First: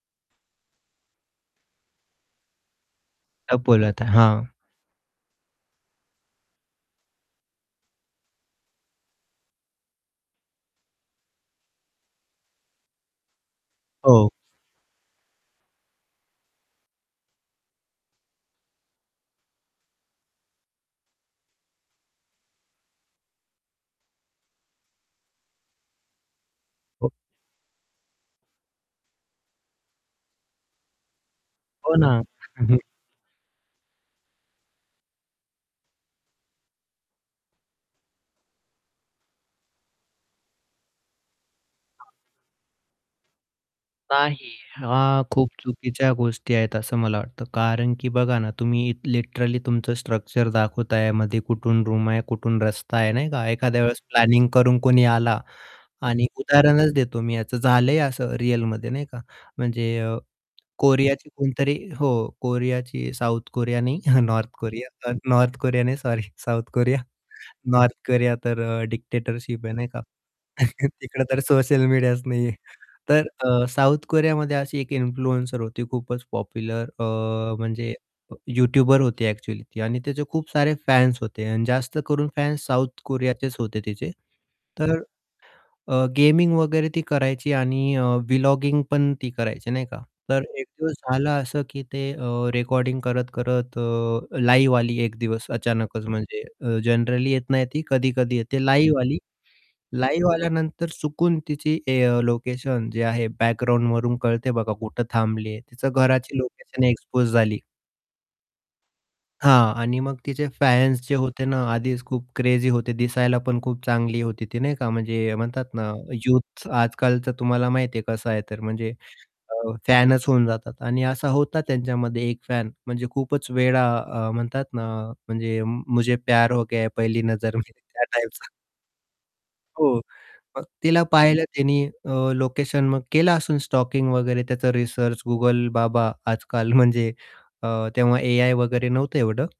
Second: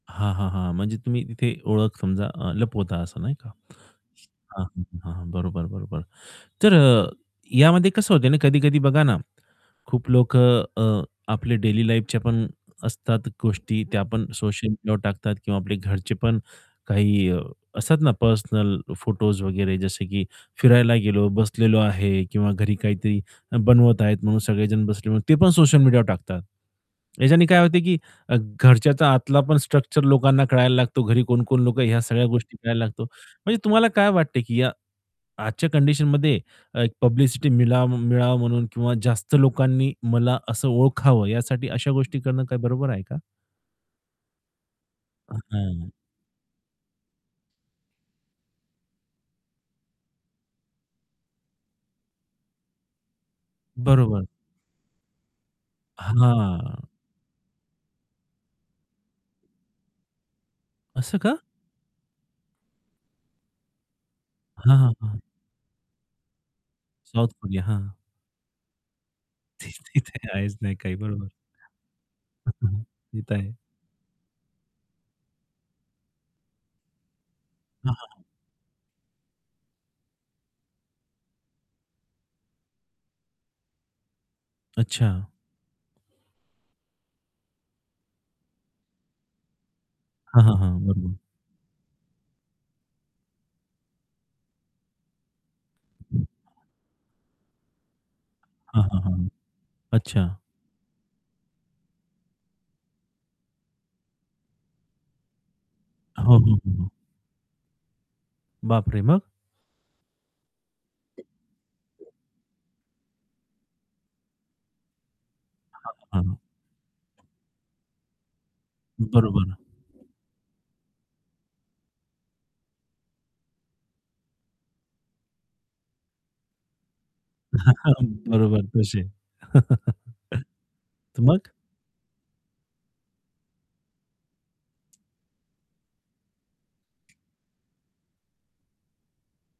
हां, हां, हां. म्हणजे तुम्ही तिथे ओळख समजा लपवता असं नाही का? लपवलं होतं. हां. हां. हं. हां. बरोबर, बरोबर. तर यामध्ये कसं होतंय आणि कधी-कधी बघा ना खूप लोक अ, आपल्या डेली लाईफच्या पण असतात गोष्टी त्या पण हो. सोशल मीडियावर टाकतात किंवा आपले घरचे पण काही असतात ना पर्सनल फोटोस वगैरे जसे की फिरायला गेलो बसलेलो आहे किंवा घरी काहीतरी बनवत आहेत म्हणून सगळेजण बसले ते पण सोशल मीडिया वर टाकतात. हो. याच्याने काय होत की घरच्याचा आतला पण स्ट्रक्चर लोकांना कळायला लागतो, घरी कोण-कोण लोकं हो ह्या ना. सगळ्या गोष्टी मिळायला लागतो. म्हणजे तुम्हाला काय वाटते की या आजच्या कंडिशनमध्ये पब्लिसिटी मिलाव मिळावा म्हणून किंवा जास्त लोकांनी मला असं ओळखावं यासाठी अशा गोष्टी करणं बरोबर आहे का? नाही. हां. अ, खूप हं. चुकीच्या गोष्टी आहेत असं मला वाटतं कारण की बघा ना तुम्ही लिटरली तुमचं स्ट्रक्चर दाखवताय, मध्ये कुठून रूम आहे कुठून रस्ता आहे नाही का एखाद्या वेळेस बरोबर. प्लॅनिंग करून कोणी आला आणि हां. उदाहरणच देतो मी याचं झालंय असं रिअलमध्ये नाही का म्हणजे असं कोरियाची का? कोणतरी हो. कोरियाची साउथ कोरिया नाही नॉर्थ हां, हां, कोरिया. हां. नॉर्थ कोरिया नाही sorry South Korea South Korea. हां. नॉर्थ कोरिया तर डिक्टेटरशिप आहे नाही का. तिथे आहेच नाही काही. तिकडं बरोबर. तर सोशल मीडियाच नाहीये. तर इथं आहे. अ, साऊथ कोरियामध्ये अशी एक इन्फ्लुएन्सर होती खूपच पॉप्युलर अ, हं, म्हणजे हं. युटूबर होती ॲक्चुअली ती आणि त्याचे खूप सारे फॅन्स होते आणि जास्त करून फॅन्स साऊथ कोरियाचेच होते तीचे, तर अच्छा! गेमिंग वगैरे ती करायची आणि व्लॉगिंग पण ती करायची नाही का हां, तर हां, एक हां. दिवस बरोबर. झालं असं की ते अ, रेकॉर्डिंग करत-करत लाईव्ह आली एक दिवस अचानकच म्हणजे अ, जनरली येत नाही ती कधी-कधी येते हां, लाईव्ह हां, आली हां. लाईव्ह अच्छा! आल्यानंतर चुकून तिची ए लोकेशन जे आहे बॅकग्राऊंडवरून कळते बघा कुठे थांबली आहे. तिचं हो, घराची हो, हो, लोकेशन हो. एक्सपोज झाली. बाप रे! मग? हां. आणि मग तिचे फॅन्स जे होते ना आधीच खूप क्रेझी होते दिसायला पण खूप चांगली होती ती नाही का म्हणजे म्हणतात ना [unintelligible] हां. हं. युथ आजकाल तर तुम्हाला माहिती आहे कसं आहे तर म्हणजे बरोबर. अ, फॅनच होऊन जातात आणि असा होता त्यांच्यामध्ये एक फॅन म्हणजे खूपच वेडा अ, म्हणतात ना म्हणजे मुझे प्यार हो गया पहली नजरमे हां. त्या टाइपचा. बरोबर तसे. हो. मग तिला तर पाहिलं मग? त्यांनी अ, लोकेशन केलं असेन स्टॉकिंग वगैरे. त्याचा रिसर्च Google बाबा आजकाल म्हणजे अ, तेव्हा एआय वगैरे नव्हतं एवढं.